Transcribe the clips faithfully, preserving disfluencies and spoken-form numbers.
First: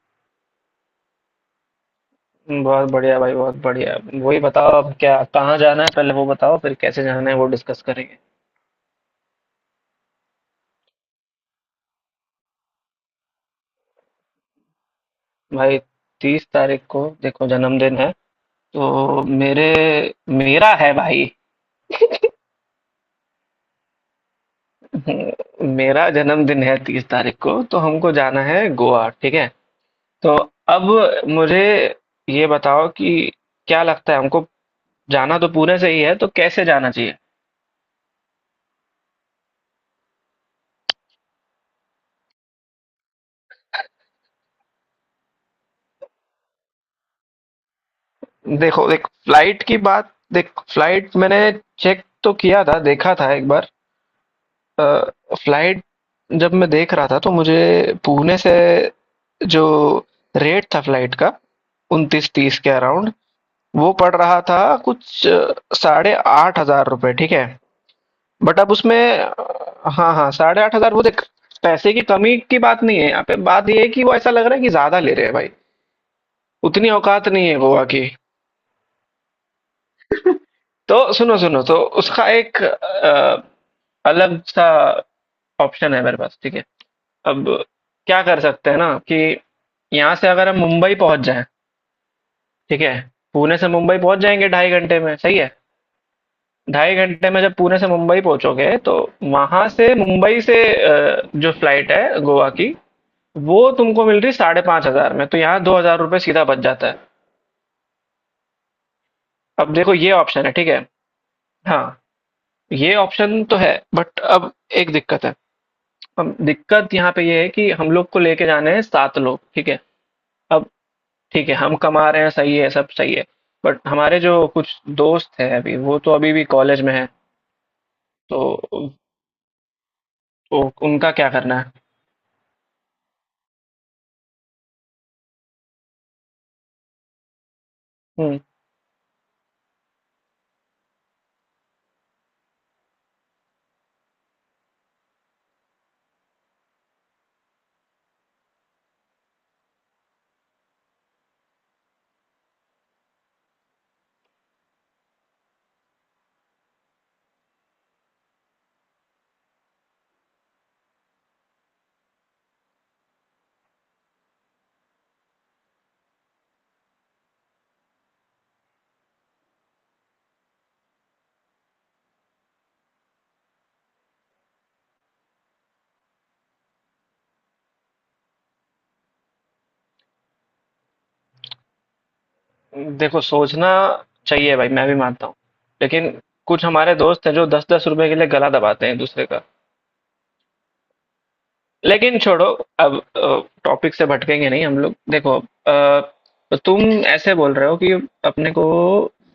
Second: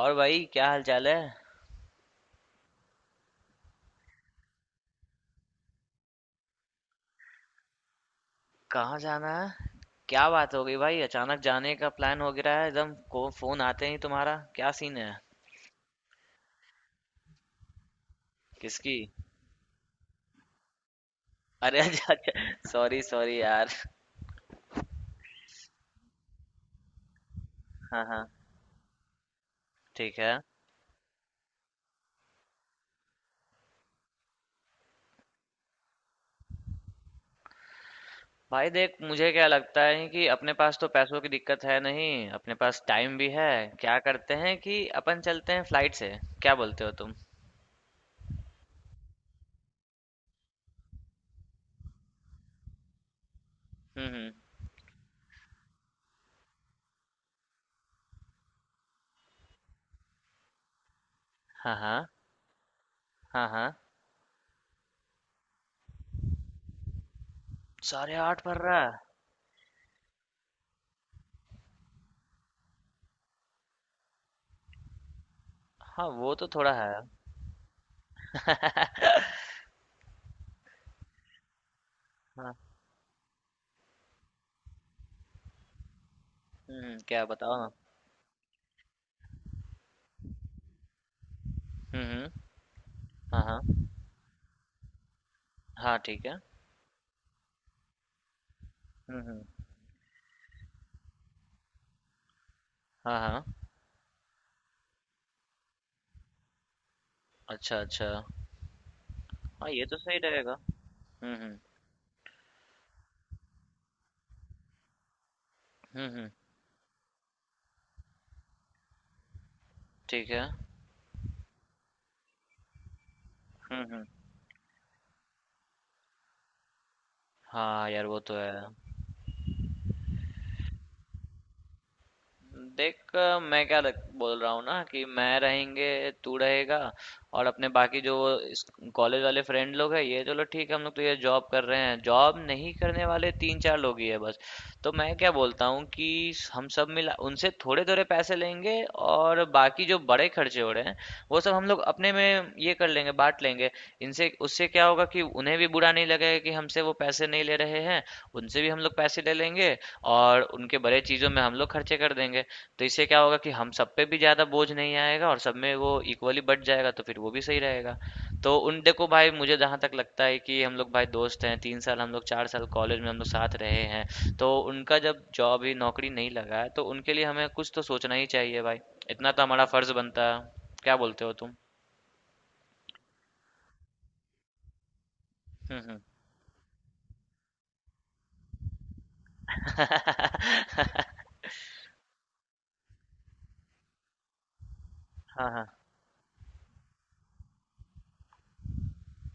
और भाई, क्या हाल चाल है? बहुत बढ़िया भाई, बहुत बढ़िया। वही बताओ अब क्या, कहाँ जाना है पहले वो बताओ, फिर कैसे जाना है वो डिस्कस करेंगे। कहाँ जाना है? क्या बात हो गई भाई? अचानक जाने का प्लान हो गिरा है एकदम को, फोन आते ही। तुम्हारा क्या सीन है? भाई तीस तारीख को देखो जन्मदिन है। तो किसकी? मेरे मेरा है भाई। अरे अच्छा, अच्छा। सॉरी, सॉरी यार। मेरा जन्मदिन है तीस तारीख को, तो हाँ, हमको हाँ। जाना है गोवा, ठीक है। ठीक है। तो अब मुझे ये बताओ कि क्या लगता है हमको, जाना तो पुणे से ही है, तो कैसे जाना चाहिए। भाई देख, मुझे क्या लगता है कि अपने पास तो पैसों की दिक्कत है नहीं। अपने पास टाइम भी है। क्या करते हैं कि अपन चलते हैं फ्लाइट से। क्या बोलते हो तुम? देखो, देख फ्लाइट की बात देख फ्लाइट मैंने चेक तो किया था, देखा था एक बार। हम्म, हम्म। अ, फ्लाइट, जब मैं देख रहा था तो मुझे पुणे से जो रेट था फ्लाइट का, हाँ, हाँ, उनतीस तीस के अराउंड हाँ, हाँ। वो पड़ रहा था, कुछ अ, साढ़े आठ हजार रुपये, ठीक है। साढ़े आठ पड़ बट अब रहा है? उसमें अ, हाँ हाँ, साढ़े आठ हजार वो देख। पैसे की कमी की बात नहीं है, यहाँ पे बात ये है कि वो ऐसा लग रहा है कि ज्यादा ले रहे हैं भाई। हाँ, वो तो थोड़ा उतनी है। औकात नहीं है गोवा की। तो सुनो सुनो तो उसका हाँ। एक अ, अलग सा ऑप्शन है मेरे पास, ठीक है। हम्म, क्या अब बताओ ना। क्या कर सकते हैं ना कि यहाँ से अगर हम मुंबई पहुँच जाएँ, हम्म, हम्म। ठीक है? हाँ, पुणे से हाँ। मुंबई पहुँच जाएँगे ढाई घंटे में, सही है? हाँ, ठीक है। ढाई घंटे में जब पुणे से मुंबई पहुँचोगे, तो हुँ, हुँ। वहाँ से मुंबई से अ, जो फ्लाइट है गोवा की, हाँ, हाँ। वो तुमको मिल रही है पाँच हज़ार पाँच सौ में, तो यहाँ दो हजार रुपए सीधा बच जाता है। अच्छा, अच्छा। हाँ, अब ये देखो तो ये सही ऑप्शन है, रहेगा। ठीक है? हुँ, हुँ। हाँ, ये ऑप्शन तो है, बट अब एक दिक्कत है। हुँ, हुँ। अब दिक्कत यहाँ पे ये है कि हम लोग को लेके जाने हैं सात लोग, ठीक है? ठीक है। अब ठीक है, हम कमा रहे हैं, सही है, सब सही है। बट हुँ, हुँ। हमारे जो कुछ दोस्त हैं अभी, वो तो अभी भी कॉलेज में हैं, हाँ, यार वो तो तो है। उ, उ, उनका क्या करना है? देख, अ, मैं क्या लग, बोल रहा हूँ ना कि मैं रहेंगे तू रहेगा। और अपने बाकी जो हम्म, कॉलेज वाले फ्रेंड लोग हैं, ये चलो ठीक है, हम लोग तो ये जॉब कर रहे हैं, जॉब नहीं करने वाले तीन चार लोग ही है बस। तो मैं क्या बोलता हूँ कि हम सब मिला उनसे थोड़े थोड़े पैसे लेंगे, और बाकी जो बड़े खर्चे हो रहे हैं वो सब हम लोग अपने में ये कर लेंगे, बांट लेंगे। इनसे उससे क्या होगा कि उन्हें भी बुरा नहीं लगेगा कि हमसे वो पैसे नहीं ले रहे हैं, उनसे भी हम लोग पैसे ले लेंगे और उनके बड़े चीज़ों में हम लोग खर्चे कर देंगे। तो इससे क्या होगा कि हम सब पे भी ज़्यादा बोझ नहीं आएगा और सब में वो इक्वली बँट जाएगा, तो फिर वो भी सही रहेगा। तो उन देखो भाई, मुझे जहाँ तक लगता है कि हम लोग भाई दोस्त हैं, तीन साल हम लोग, चार साल कॉलेज में हम लोग साथ रहे हैं। तो उनका जब जॉब ही, नौकरी नहीं लगा है, तो उनके लिए हमें कुछ तो सोचना ही चाहिए भाई। इतना तो हमारा फर्ज़ बनता है। क्या बोलते हो तुम? देखो सोचना चाहिए भाई, मैं भी मानता हूँ। हुँ, हुँ। लेकिन कुछ हमारे दोस्त हैं जो दस दस रुपए के लिए गला दबाते हैं एक दूसरे का। लेकिन छोड़ो, अब टॉपिक से भटकेंगे नहीं हम लोग। देखो हाँ, हाँ। अ, तो तुम ऐसे बोल रहे हो कि अपने को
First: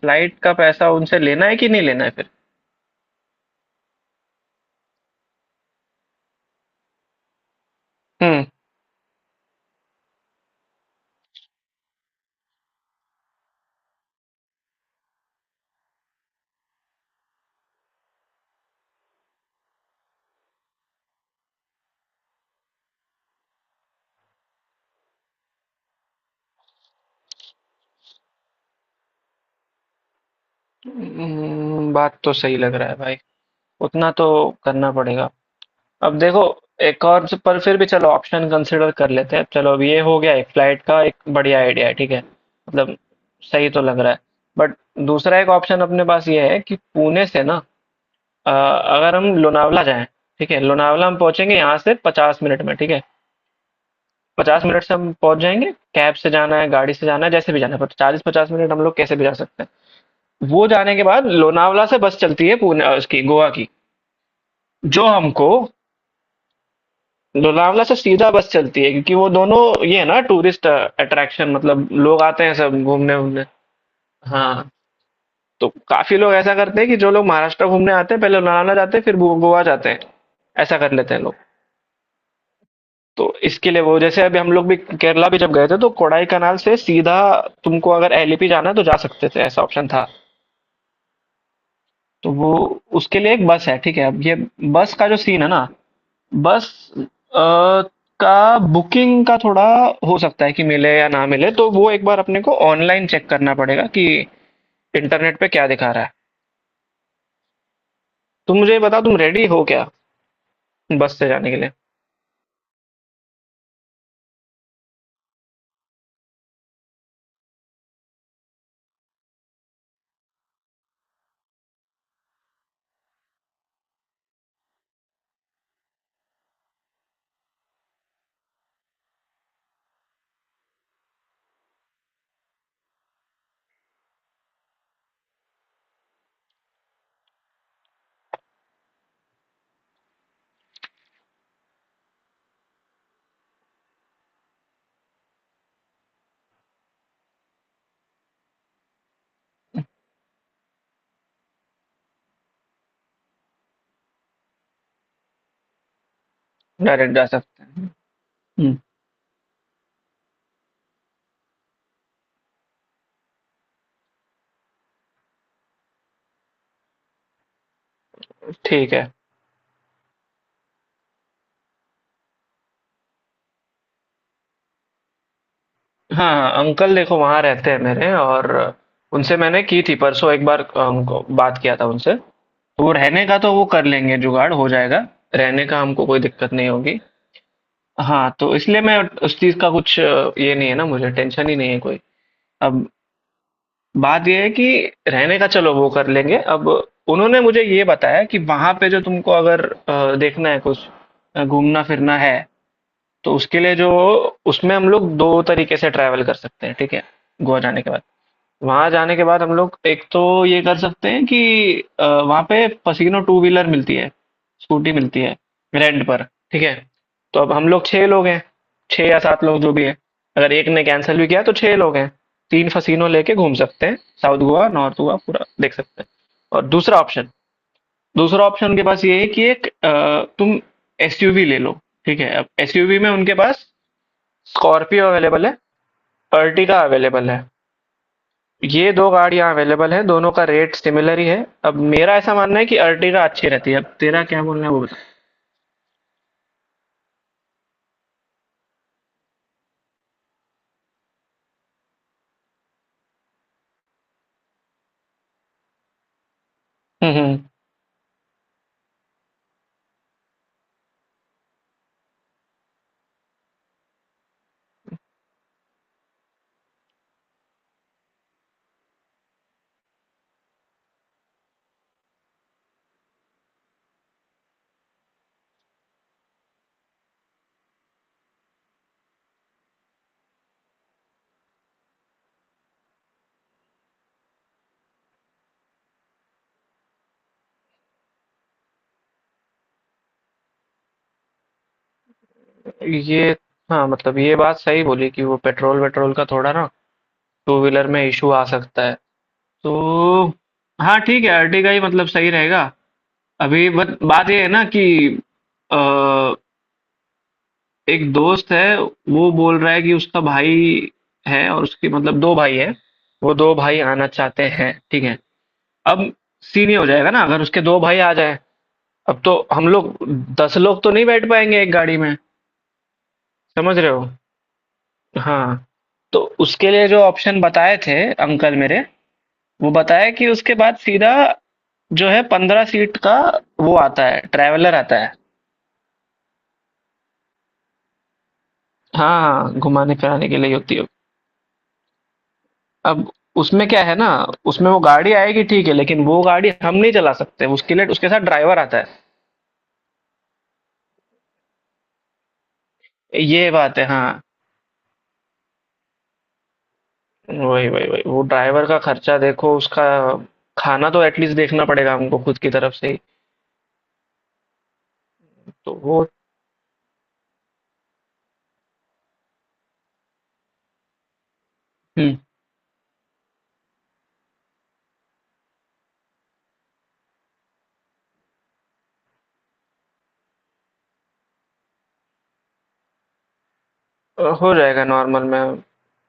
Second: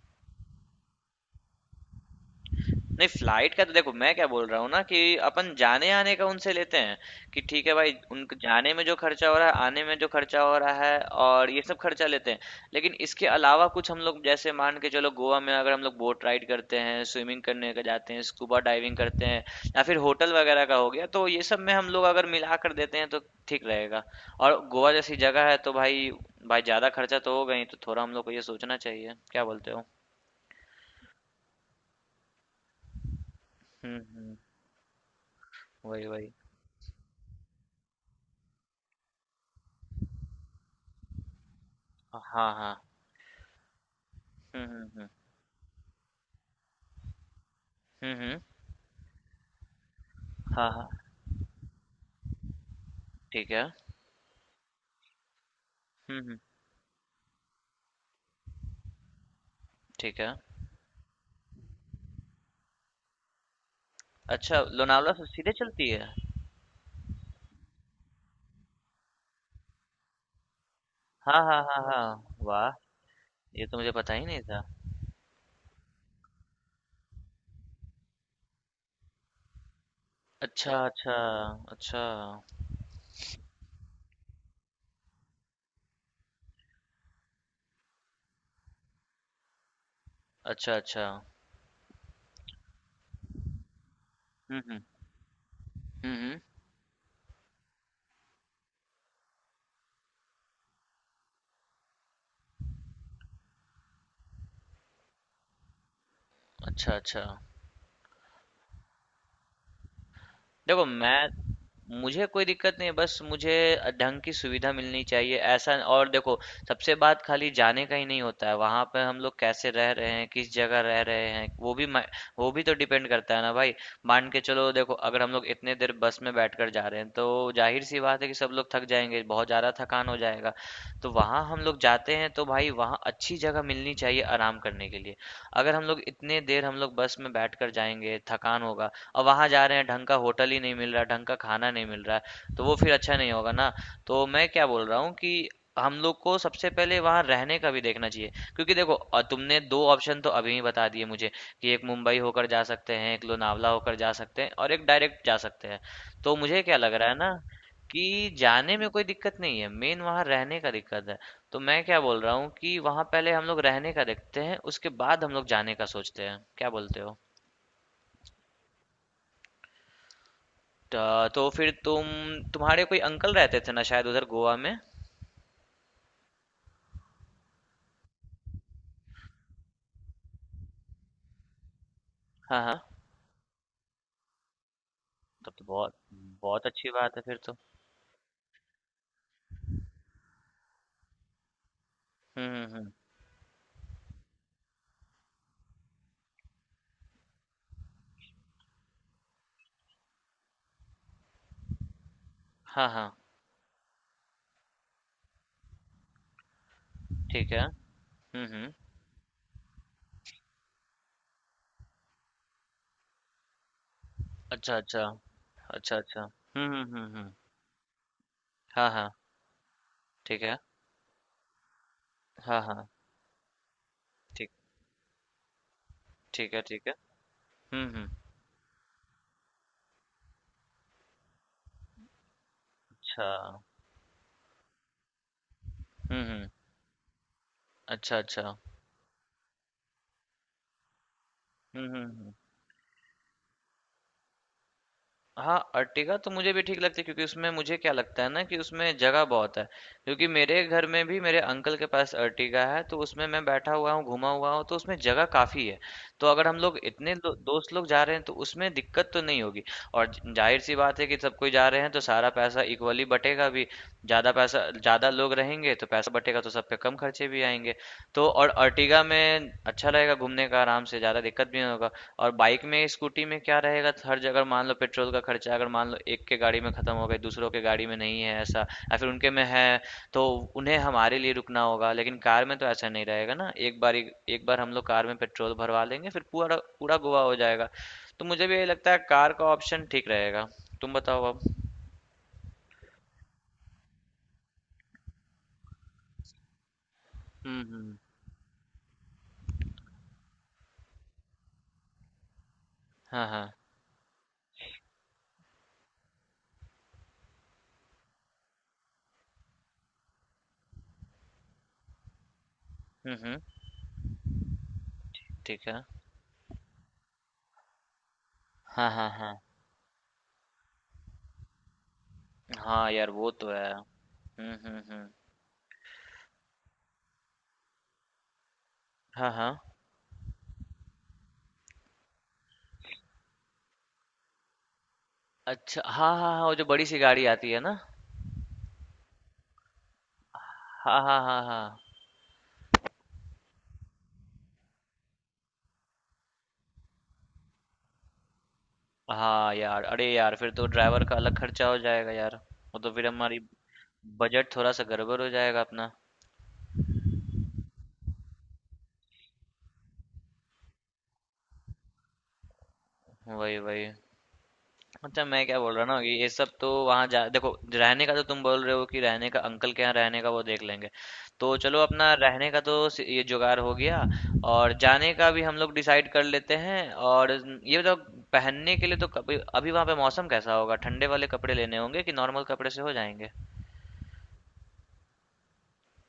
फ्लाइट का पैसा उनसे लेना है कि नहीं लेना है फिर? नहीं, फ्लाइट का तो देखो, मैं क्या बोल रहा हूँ ना कि अपन जाने आने का उनसे लेते हैं कि ठीक है भाई, उनको हम्म जाने में जो खर्चा हो रहा है, आने में जो खर्चा हो रहा है, और ये सब खर्चा लेते हैं। लेकिन इसके अलावा कुछ हम लोग जैसे मान के चलो, गोवा में अगर हम लोग बोट राइड करते हैं, स्विमिंग करने का जाते हैं, स्कूबा डाइविंग करते हैं या फिर होटल वगैरह का हो गया, तो ये सब में हम लोग अगर मिला कर देते हैं तो ठीक रहेगा। और गोवा जैसी जगह है तो भाई, भाई ज्यादा खर्चा तो होगा ही, तो थोड़ा हम लोग को ये सोचना चाहिए। क्या बोलते हो? हम्म, बात तो सही लग रहा है भाई, हम्म, उतना तो हम्म। करना पड़ेगा। वही, अब वही। देखो, एक और स- पर फिर भी चलो ऑप्शन कंसिडर कर लेते हैं। चलो अब ये हो गया, एक फ्लाइट का एक बढ़िया आइडिया है, ठीक हाँ, है? हाँ। मतलब सही तो लग रहा है। हुँ, बट हुँ, हुँ। दूसरा एक ऑप्शन अपने पास ये है कि पुणे से ना, हुँ, हुँ। अ, अगर हम लोनावला जाएं, ठीक है? हाँ, हाँ। लोनावला हम पहुंचेंगे यहाँ से पचास मिनट में, ठीक है? ठीक है। पचास मिनट से हम पहुंच जाएंगे। कैब हुँ, से हुँ। जाना है, गाड़ी से जाना है, जैसे भी जाना है, पर चालीस पचास मिनट हम लोग कैसे भी जा सकते ठीक है। हैं। वो जाने के बाद लोनावला से बस चलती है पुणे अ, उसकी गोवा की, अच्छा, जो लोनावला से हमको सीधे चलती है? लोनावला से सीधा बस चलती है, क्योंकि वो दोनों ये है ना टूरिस्ट हाँ, अट्रैक्शन, हाँ, हाँ, मतलब लोग हाँ। आते हैं वाह! सब घूमने वूमने। ये तो मुझे पता ही नहीं था। हाँ, तो काफी लोग ऐसा करते हैं कि जो लोग महाराष्ट्र घूमने आते हैं पहले लोनावला जाते हैं, फिर गो- गोवा जाते हैं। अच्छा, ऐसा कर लेते अच्छा। हैं लोग। अच्छा। तो इसके लिए वो, जैसे अभी हम लोग भी केरला भी जब गए थे, तो कोडाई कनाल से सीधा तुमको अगर एलिपी जाना है तो जा सकते थे, ऐसा ऑप्शन था। अच्छा, अच्छा। तो वो उसके लिए एक बस है, ठीक है। अब ये हुँ, हुँ। बस का जो सीन है ना, हुँ, हुँ। बस अ, का बुकिंग का थोड़ा हो सकता है कि मिले या ना मिले, तो वो एक बार अपने को ऑनलाइन चेक करना पड़ेगा कि इंटरनेट पे क्या दिखा रहा है। अच्छा, अच्छा। तुम मुझे ये बताओ तुम रेडी हो क्या देखो, बस मैं से जाने के लिए? मुझे कोई दिक्कत नहीं है, बस मुझे ढंग की सुविधा मिलनी चाहिए ऐसा। और देखो, सबसे बात खाली जाने का ही नहीं होता है, वहां पे हम लोग कैसे रह रहे हैं, किस जगह रह रहे हैं, वो भी मै- वो भी तो डिपेंड करता है ना भाई। मान के चलो देखो, अगर हम लोग इतने देर बस में बैठकर जा रहे हैं तो जाहिर सी बात है कि सब लोग थक जाएंगे, बहुत ज्यादा थकान हो जाएगा। तो वहां हम लोग जाते हैं तो भाई, वहाँ अच्छी जगह मिलनी चाहिए आराम करने के लिए। अगर हम लोग इतने देर हम लोग बस में बैठकर जाएंगे, थकान होगा, और वहाँ जा रहे हैं, ढंग का होटल ही नहीं मिल रहा है, ढंग का खाना नहीं मिल रहा है, तो वो फिर अच्छा नहीं होगा ना। तो मैं क्या बोल रहा हूँ कि हम लोग को सबसे पहले वहाँ रहने का भी देखना चाहिए। क्योंकि देखो अ, तुमने दो ऑप्शन तो अभी ही बता दिए मुझे कि एक मुंबई होकर जा सकते हैं, एक लोनावला होकर जा सकते हैं, और एक डायरेक्ट जा सकते हैं। तो मुझे क्या लग रहा है डायरेक्ट जा ना सकते हैं। कि जाने हम्म, में कोई दिक्कत नहीं है, मेन वहाँ रहने का दिक्कत है। तो मैं क्या बोल रहा हूँ कि वहाँ पहले हम लोग रहने का देखते हैं, उसके बाद हम लोग जाने का सोचते हैं। क्या बोलते हो? ठीक है। त- तो फिर तुम, तुम्हारे कोई अंकल रहते थे ना शायद उधर गोवा में। हाँ हाँ, अंकल देखो वहाँ रहते हैं मेरे, और उनसे मैंने की थी परसों एक बार, अ, उनको बात किया था उनसे हाँ, तो हाँ। वो रहने का तो वो कर लेंगे, जुगाड़ हो जाएगा। तब तो रहने का बहुत हमको कोई दिक्कत बहुत नहीं अच्छी होगी। बात है फिर तो। हाँ, तो इसलिए मैं उस चीज का कुछ अ, ये नहीं है ना, मुझे टेंशन ही नहीं है कोई। हम्म, हम्म, अब हम्म। बात ये है कि रहने का चलो वो कर लेंगे, अब उन्होंने मुझे ये बताया कि वहां पे जो तुमको अगर अ, देखना है कुछ अ, घूमना फिरना है, हाँ, हाँ। तो उसके लिए जो उसमें हम लोग दो तरीके से ट्रैवल कर सकते हैं, ठीक है। ठीक गोवा है। जाने के बाद, हम्म, हम्म। वहाँ जाने के बाद हम लोग एक तो ये कर सकते हैं कि अ, वहाँ पे पसीनो टू व्हीलर मिलती है, अच्छा, स्कूटी अच्छा। मिलती है अच्छा, रेंट अच्छा। पर, ठीक हम्म, है? हम्म, हम्म, हम्म। तो अब हम लोग छह लोग हैं, हाँ, छह हाँ। या सात लोग जो भी हैं। ठीक अगर है। एक ने कैंसिल भी किया तो छह लोग हैं। हाँ, तीन हाँ। फसीनो लेके घूम सकते हैं, साउथ ठीक गोवा, नॉर्थ गोवा पूरा देख सकते हैं। ठीक है, और ठीक है। दूसरा ऑप्शन, हम्म, हम्म। दूसरा ऑप्शन उनके पास ये है कि एक अ, तुम एसयूवी ले लो, ठीक है? अब एसयूवी में अच्छा। उनके पास स्कॉर्पियो अवेलेबल है, हम्म, हम्म। अर्टिगा अवेलेबल है, अच्छा, अच्छा। ये दो गाड़ियाँ अवेलेबल हैं, दोनों का रेट सिमिलर ही है। अब हम्म, हम्म, मेरा हम्म। ऐसा मानना है कि अर्टिगा अच्छी रहती है, अब तेरा क्या बोलना है वो बता। हाँ, अर्टिगा तो मुझे भी ठीक लगती है, क्योंकि उसमें मुझे क्या लगता है ना कि उसमें जगह बहुत है। क्योंकि मेरे घर में भी, मेरे अंकल के पास अर्टिगा है, तो उसमें मैं बैठा हुआ हूँ, घुमा हुआ हूँ, तो उसमें जगह काफी है। तो अगर हम लोग हुँ, इतने दो, हुँ। दोस्त लोग जा रहे हैं तो उसमें दिक्कत तो नहीं होगी। और ज- जाहिर सी बात है कि सब कोई जा रहे हैं, तो सारा पैसा इक्वली बटेगा भी। ज्यादा पैसा, ज्यादा लोग रहेंगे तो पैसा बटेगा, तो सब पे कम खर्चे भी आएंगे। तो और अर्टिगा में अच्छा रहेगा, घूमने का आराम से, ज्यादा दिक्कत भी नहीं होगा। और बाइक में, स्कूटी में क्या रहेगा, तो हर जगह मान लो पेट्रोल का खर्चा अगर मान लो एक के गाड़ी में खत्म हो गई, दूसरों के गाड़ी में नहीं है ऐसा, या फिर उनके में है, तो उन्हें हमारे लिए रुकना होगा। लेकिन कार में तो ऐसा नहीं रहेगा ना, एक बार एक बार हम लोग कार में पेट्रोल भरवा लेंगे, फिर पूरा पूरा गोवा हो जाएगा। तो मुझे भी यही लगता है, कार का ऑप्शन ठीक रहेगा। तुम बताओ अब। ये हाँ, मतलब ये बात सही बोली कि वो पेट्रोल-वेट्रोल का थोड़ा ना हम्म, टू व्हीलर हम्म। में इश्यू आ सकता है। तो हाँ, ठीक है, अर्टिगा ही मतलब सही रहेगा। हाँ, हाँ। अभी बट बात ये है ना कि अ, एक दोस्त है, वो बोल रहा है कि उसका भाई है, और उसके मतलब दो भाई हैं, हम्म, वो हम्म। दो भाई आना चाहते हैं, ठीक है। ठीक है। अब सीन ये हो जाएगा ना अगर उसके दो भाई आ जाए, हाँ, हाँ, अब हाँ, तो हम लोग दस लोग तो नहीं बैठ पाएंगे एक गाड़ी में, हाँ, यार वो तो है। समझ रहे हो? हम्म, हम्म, हम्म। हाँ, तो उसके लिए जो ऑप्शन बताए थे अंकल मेरे, हाँ, हाँ। वो बताया कि उसके बाद सीधा जो है पंद्रह सीट का, वो आता है ट्रैवलर आता है। अच्छा, हाँ, हाँ, हाँ, वो जो बड़ी सी गाड़ी आती है ना। हाँ, घुमाने फिराने के लिए होती है। हाँ, हाँ, हाँ, हाँ। अब उसमें क्या है ना, उसमें वो गाड़ी आएगी ठीक है, लेकिन वो गाड़ी हम नहीं चला सकते, उसके लिए उसके साथ ड्राइवर आता है। हाँ यार, अरे यार, फिर तो ड्राइवर का अलग खर्चा हो जाएगा यार। वो तो फिर हमारी ये बात है हाँ। बजट थोड़ा सा गड़बड़ हो जाएगा अपना। वही वही वही वो ड्राइवर का खर्चा देखो, उसका खाना तो एटलीस्ट देखना पड़ेगा हमको खुद की तरफ से ही। वही, वही। अच्छा, मैं क्या बोल तो रहा ना, वो, ये ये सब तो वहाँ जा, देखो रहने का तो तुम बोल रहे हो कि रहने का अंकल के यहाँ रहने का वो देख लेंगे। तो चलो अपना हम्म, रहने का तो सि- ये जुगाड़ हो गया। और जाने का भी हम लोग डिसाइड कर लेते हैं। और ये बताओ, पहनने के लिए तो कभी अभी वहाँ पे मौसम कैसा होगा? ठंडे वाले कपड़े लेने होंगे कि नॉर्मल कपड़े से हो जाएंगे? अ, हो जाएगा नॉर्मल में।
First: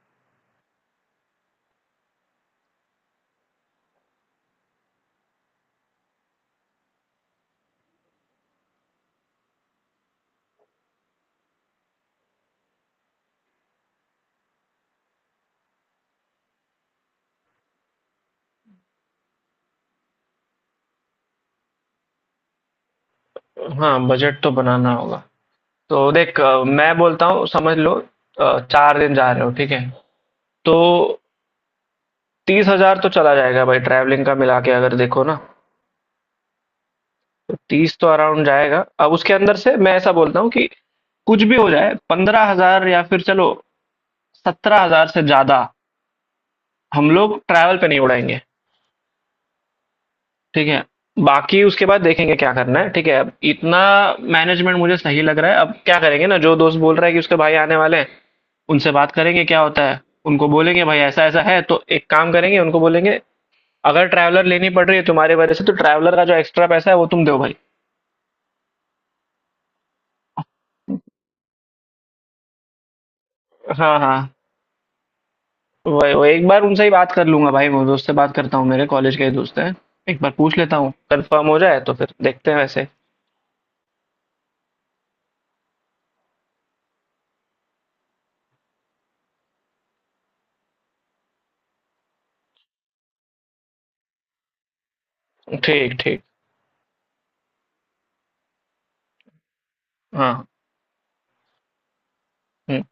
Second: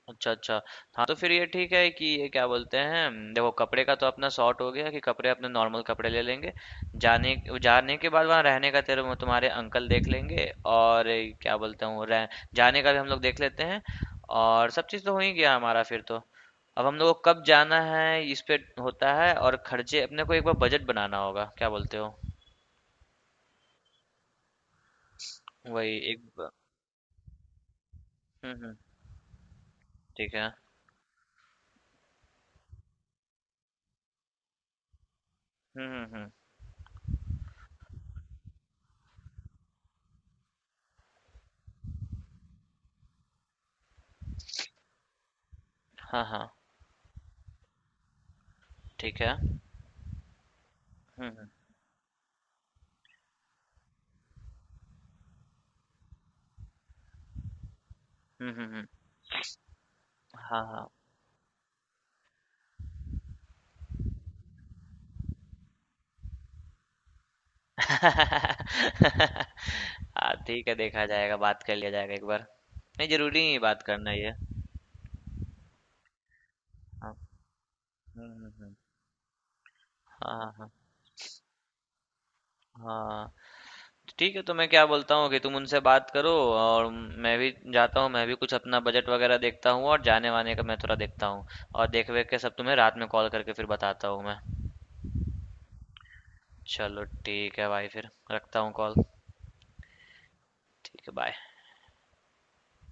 अच्छा, अच्छा। हाँ, तो फिर ये ठीक है कि, ये क्या बोलते हैं, देखो कपड़े का तो अपना सॉर्ट हो गया, कि कपड़े अपने नॉर्मल कपड़े ले लेंगे। जाने जाने के बाद वहाँ रहने का तेरे वो तुम्हारे अंकल देख लेंगे, और ये क्या बोलते हैं, वो रह जाने का भी हम लोग देख लेते हैं, और सब चीज़ तो हो ही गया हमारा फिर तो। अब हम लोगों को कब जाना है, इस पे होता है, और खर्चे अपने को एक बार बजट बनाना होगा। क्या बोलते हो? हाँ, बजट तो बनाना होगा। वही, तो एक देख, ब- अ, मैं बोलता हूँ समझ लो, हम्म, अ, हम्म। चार दिन जा रहे हो, ठीक है। ठीक है। तो तीस हजार तो चला जाएगा भाई, ट्रैवलिंग का मिला के अगर देखो ना, हम्म, हम्म, हम्म। तो तीस तो अराउंड जाएगा। अब उसके अंदर से मैं ऐसा बोलता हूँ कि कुछ भी हो जाए पंद्रह हजार या फिर चलो सत्रह हजार से ज्यादा हाँ, हाँ। हम लोग ट्रैवल पे नहीं उड़ाएंगे, ठीक है। ठीक है? हम्म, हम्म, बाकी उसके बाद देखेंगे क्या करना है, ठीक है? अब इतना मैनेजमेंट मुझे सही लग रहा है, अब क्या करेंगे ना, जो दोस्त बोल रहा है कि उसके भाई आने वाले हैं, हम्म, हम्म, हम्म। उनसे बात करेंगे क्या होता है, उनको हाँ, बोलेंगे हाँ। भाई ऐसा-ऐसा है, तो एक काम करेंगे उनको बोलेंगे अगर ट्रैवलर लेनी पड़ रही है तुम्हारे वजह से तो ट्रैवलर का जो एक्स्ट्रा पैसा है वो तुम दो भाई। हाँ, ठीक है, देखा जाएगा, बात कर लिया जाएगा एक बार। नहीं, जरूरी नहीं है बात हाँ, करना हाँ। ये। वही, वही एक बार उनसे ही बात हाँ। कर लूँगा भाई, वो दोस्त से हम्म, बात हम्म, करता हूँ, हम्म। मेरे कॉलेज के ही दोस्त हैं। एक बार हाँ, पूछ हाँ, लेता हूँ, कन्फर्म हो जाए तो फिर देखते हैं वैसे। हाँ। ठीक है, तो मैं क्या बोलता हूँ कि तुम उनसे बात करो, और मैं भी जाता हूँ, मैं भी कुछ अपना बजट वगैरह देखता हूँ, और जाने वाने का मैं थोड़ा देखता हूँ, और देख वेख के सब तुम्हें रात में कॉल करके फिर बताता हूँ मैं। ठीक, ठीक। चलो ठीक है भाई, फिर रखता हूँ कॉल। हाँ। ठीक है, बाय। हुँ।